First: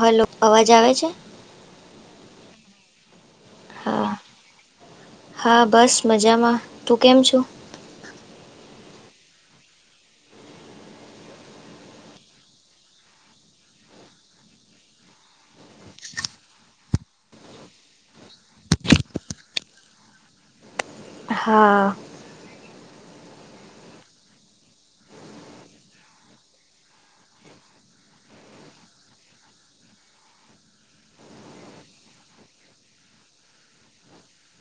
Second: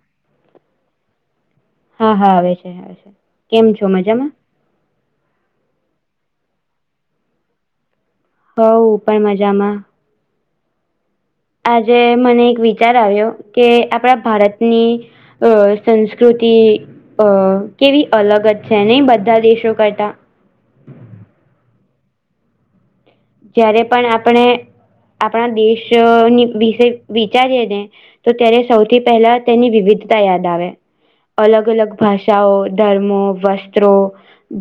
હ હલો અવાજ આવે છે. હા હા આવે છે આવે છે કેમ છો હા મજામાં. હા બસ મજામાં તું કેમ છું. હો પણ મજામાં. આજે મને એક વિચાર આવ્યો કે આપણા ભારતની. અ સંસ્કૃતિ. અ કેવી અલગ જ છે નહી બધા દેશો કરતા. હા. જયારે પણ આપણે આપણા દેશની વિશે વિચારીએ ને. તો ત્યારે સૌથી પહેલા તેની વિવિધતા યાદ આવે. અલગ અલગ ભાષાઓ ધર્મો વસ્ત્રો.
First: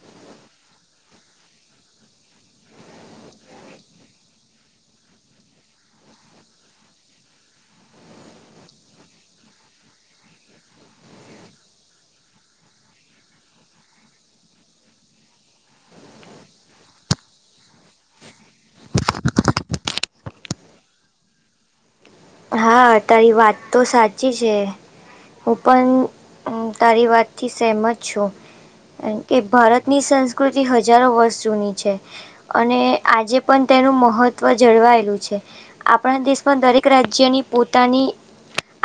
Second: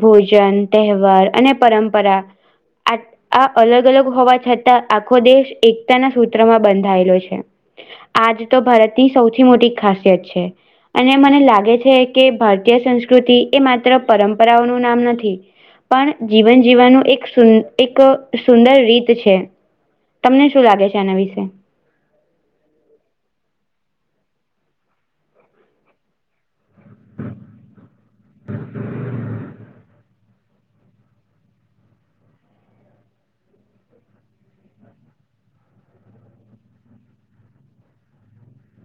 ભોજન તહેવાર અને પરંપરા. આ આ અલગ અલગ હોવા છતાં આખો દેશ એકતાના સૂત્રમાં બંધાયેલો છે. આજ તો ભારતની સૌથી મોટી ખાસિયત છે. અને મને લાગે છે કે ભારતીય સંસ્કૃતિ એ માત્ર પરંપરાઓનું નામ નથી. પણ જીવન જીવવાનું એકું. એક સુંદર રીત છે તમને શું લાગે છે આના વિશે. હા તારી વાત તો સાચી છે. હું પણ તારી વાતથી સહેમત છું. કારમ કે ભારતની સંસ્કૃતિ હજારો વર્ષ જૂની છે. અને આજે પણ તેનું મહત્ત્વ જળવાયેલું છે આપણા દેશમાં દરેક રાજ્ય. જેની પોતાની.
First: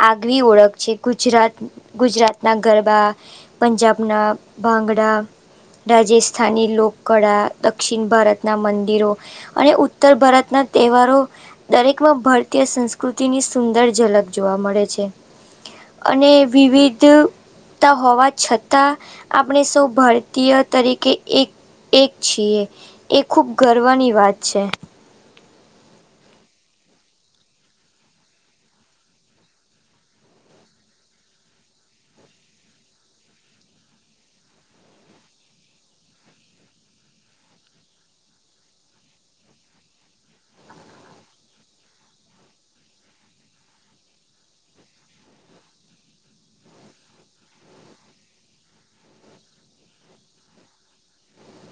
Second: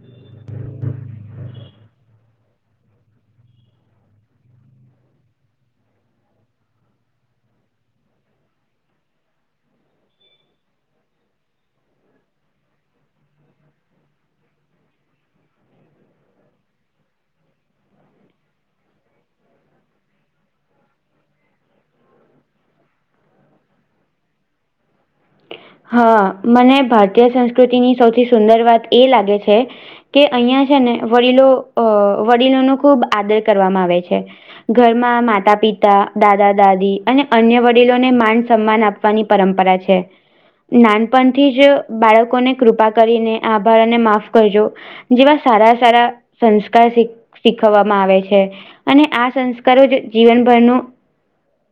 આગવી ઓળખ છે ગુજરાત ગુજરાતના ગરબા. પંજાબના ભાંગડા. રાજસ્થાની લોકકળા દક્ષિણ ભારતનાં મંદિરો. અને ઉત્તર ભારતના તહેવારો દરેકમાં ભારતીય સંસ્. પ્રકૃતિની સુંદર ઝલક જોવા મળે છે અને વિવિધ. હોવા છતાં આપણે સૌ ભારતીય તરીકે એક. એક છીએ એ ખૂબ ગર્વની વાત છે. હા મને ભારતીય સંસ્કૃતિની સૌથી સુંદર વાત એ લાગે છે કે અહિયાં છે ને વડીલો અ વડીલો ન ખુબ આદર કરવામાં આવે છે ઘરમાં માતા પિતા દાદા દાદી અને અન્ય વડીલોને માન સન્માન આપ વાની પરંપરા છે. નાનપણથી જ બાળકોને કૃપા કરીને આ આભારને માફ કરજો. જેવા સારા સારા સંસ્કાર શીખવવામાં આવે છે. અને આ સંસ્કારો જ જીવનભરનું.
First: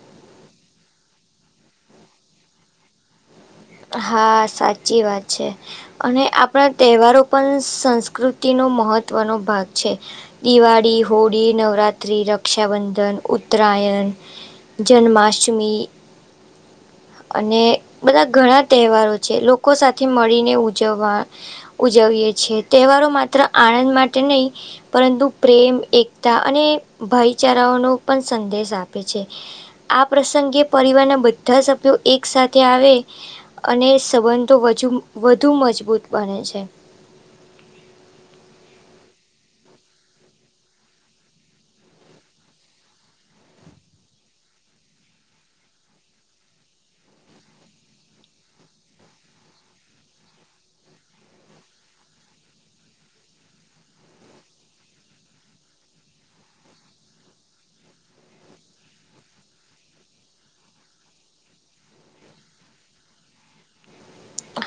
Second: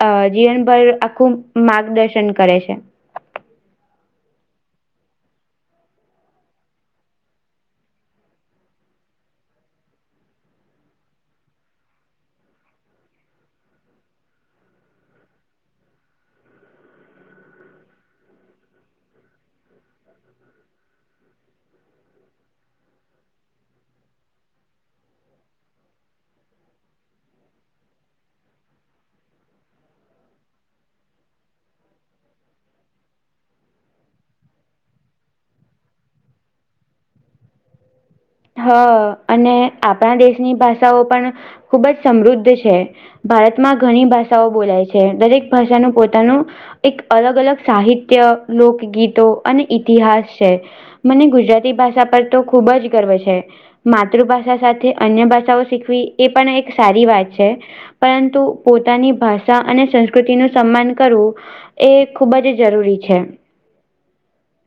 અ જીવનભર આખું માર્ગદર્શન કરે છે. હા સાચી વાત છે. અને આપણા તહેવારો પણ સંસ્કૃતિનોો મહત્વનોો ભાગ છે. દિવાળી હોળી નવરાત્રિ રક્ષાબંધન ઉત્તરાયણ. જન્માષ્ટમી અને બધા ઘણા. તહેવારો છે લોકો સાથે મળીને ઉજવવા. ઉજવીએ છે તહેવારો માત્ર આણંદ માટે નહી. પરંતુ પ્રેમ એકતા અને ભાઈ ચારાઓનો પણ સંદેશ આપે છે. આ પ્રસંગે પરિવારના બધા સભ્યો એક સાથે આવે અને સંબંધો વજુ વધુ મજબૂત બને છે. હ અને આપણા દેશની ભાષાઓ પણ ખુબ જ સમૃદ્ધ છે. ભારતમાં ઘણી ભાષાઓ બોલાય છે દરેક ભાષાનું પોતાનું એક અલગ અલગ સાહિત્ય લોકગીતો અને ઇતિહાસ છે. મને ગુજરાતી ભાષા પર તો ખુબ જ ગર્વ છે. માતૃભાષા સાથે અન્ય ભાષાઓ શીખવી એ પણ એક સારી વાત છે. પરંતુ પોતાની ભાષા અને સંસ્કૃતિ નું સન્માન કરવું. એ ખૂબ જ જરૂરી છે.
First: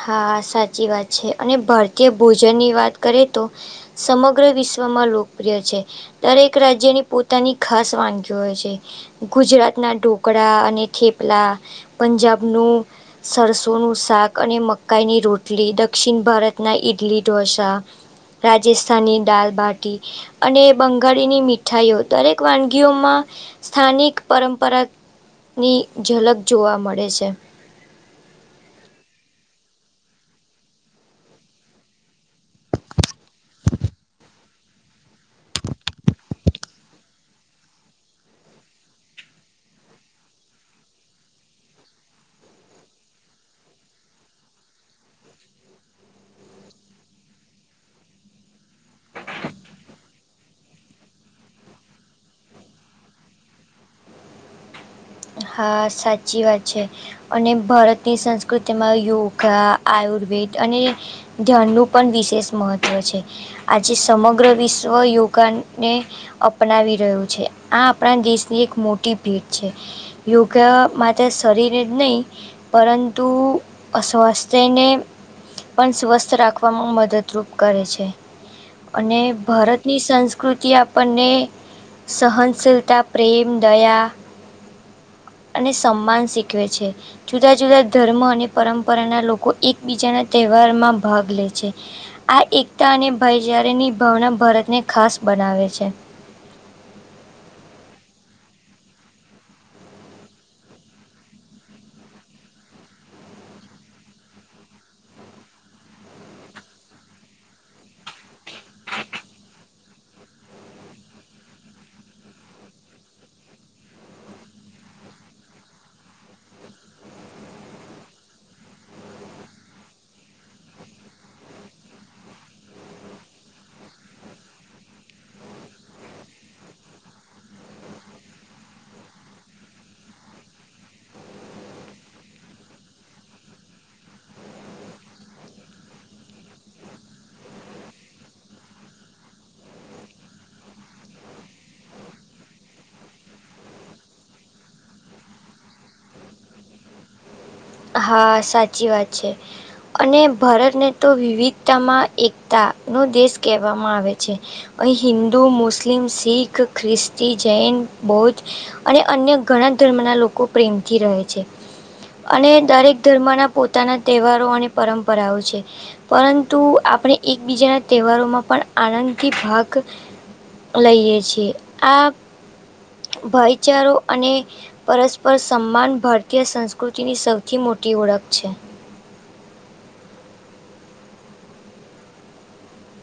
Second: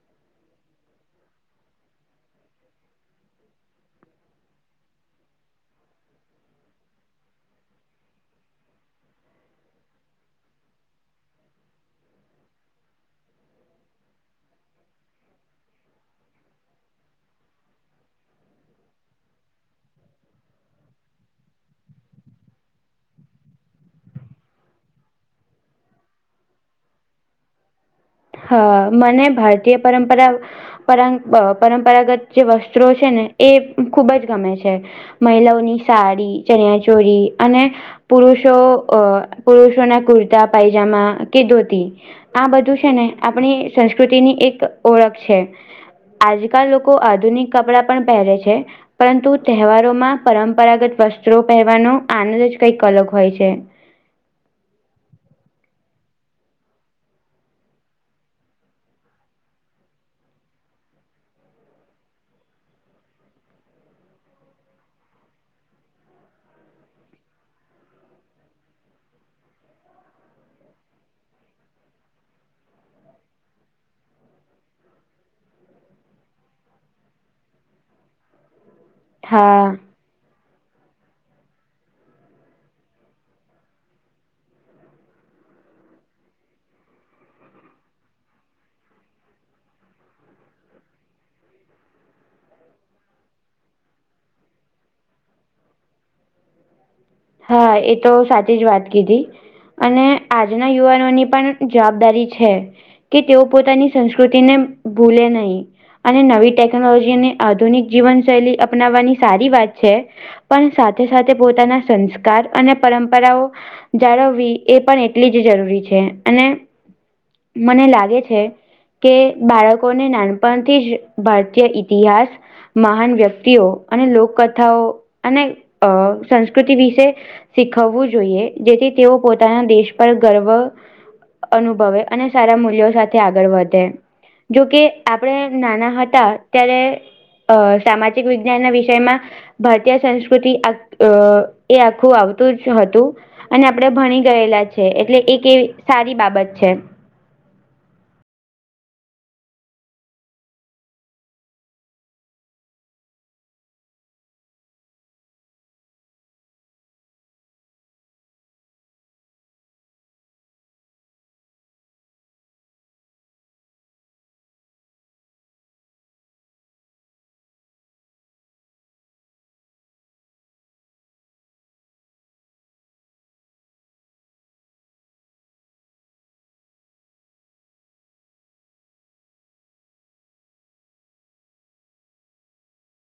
હા સાચી વાત છે અને ભારતીય ભોજનની વાત કરે તો. સમગ્ર વિશ્વમાં લોકપ્રિય છે. દરેક રાજ્યની પોતાની ઘાસ વાનગીઓ હોય છે. ગુજરાતના ઢોકળા અને થેપલા પંજાબનું સરસોનું શાક અને મ. કઈની રોટલી દક્ષિણ ભારતના ઈડલી ઢોસા. રાજસ્થની દાલબાટી. અને બંગાળીની મીઠાઈઓ દરેક વાનગીઓમાં સ્થાનિક પરંપરાની ઝલક જોવા મળે છે. હા મને ભારતીય પરંપરા પરગ અ પરંપરાગત જે વસ્ત્રો છે ને એ ખુબ જ ગમે છે. મહિલાઓની સાડી ચણીય ચોળી અને. પુરુષો અ પુરુષોના કુર્તા પાયજામા કે ધોતી આ બધું છે ને આપણી સંસ્કૃતિની એક ઓળખ છે. આજકાલ લોકો આધુનિક કપડાં પણ પહેરે છે. પરંતુ તહેવારોમાં પરંપરાગત વસ્ત્રો પહેરવાનો આનંદ જ કંઈક અલગ હોય છે. હા સાચી વાત છે. અને ભરતની સંસ્કૃતિમાં યોગા આયુર્વેદ અને. ધ્યાનનું પણ વિશેષ મહત્વ છે. આજે સમગ્ર વિશ્વ યોગાન ડે. અપનાવી રહ્યું છે આ આપણા દેશની એક મોટી ભેટ છે. યોગા માટે શરીરે જ નહીં. પરંતુ સ્વાસ્થ્યને. પણ સ્વસ્થ રાખવામાં મદદરૂપ કરે છે. અને હા ભારતની સંસ કૃતિ આપણને સહનશીલતા પ્રેમ દયા અને સમાન શીખવે છે. જુદા જુદા ધર્મ અને પરંપરાના લોકો એકબીજાના તહેવારમાં ભાગ લે છે. આ એકતા અને ભાઈચારા ની ભાવના ભારત ને ખાસ બનાવે છે. હા એ તો સાચી જ વાત કીધી. અને આજના યુવાનોની પણ જવાબદારી છે. કે તેઓ પોતાની સંસ્કૃતિને ભૂલે નહીં. અને નવી ટેકનોલોજીને આધુનિક જીવનશૈલી અપનાવવાની સારી વાત છે. પણ સાથે સાથે પોતાના સંસ્કાર અને પરંપરાઓ જાળવી એ પણ એટલી જ જરૂરી છે અને મને લાગે છે. કે બાળકોને નાનપણથી જ ભારતીય ઇતિહાસ મહાન વ્યક્તિઓ અને લોકકથાઓ અને અ સંસ સંકૃતિ વિશે શીખવવું જોઈએ જેથી તેઓ પોતાના દેશ પર ગર્વ અનુભવે અને સારા મૂલ્યો સાથે આગળ વધે. જોકે આપણે નાના હતા ત્યારે અ સામાજિક વિજ્ઞાનના વિષયમાં ભારતીય સંસ્કૃતિ આ એ આખું આવતું જ હતું. અને આપણે ભણી ગયેલા છે એટલે એક એવી સારી બાબત છે. હા સાચી વાત છે. અને ભારતને તો વિવિધતામાં એકતા નો દેશ કહેવામાં આવે છે. અહીં હિન્દુ, મુસ્લિમ, શીખ, ખ્રિસ્તી, જૈન, બૌદ્ધ. અને અન્ય ઘણા ધર્મ ના લોકો પ્રેમથી રહે છે અને દરેક ધર્મના પોતાના તહેવારો અને પરંપરાઓ છે. પરંતુ આપણે એકબીજાના તહેવારોમાં પણ આનંદથી ભાગ લઈએ છીએ આ ભાઈચારો અને પરસ્પર સન્માન ભારતીય સંસ્કૃતિની સ સ થી મોટી ઓળખ છે.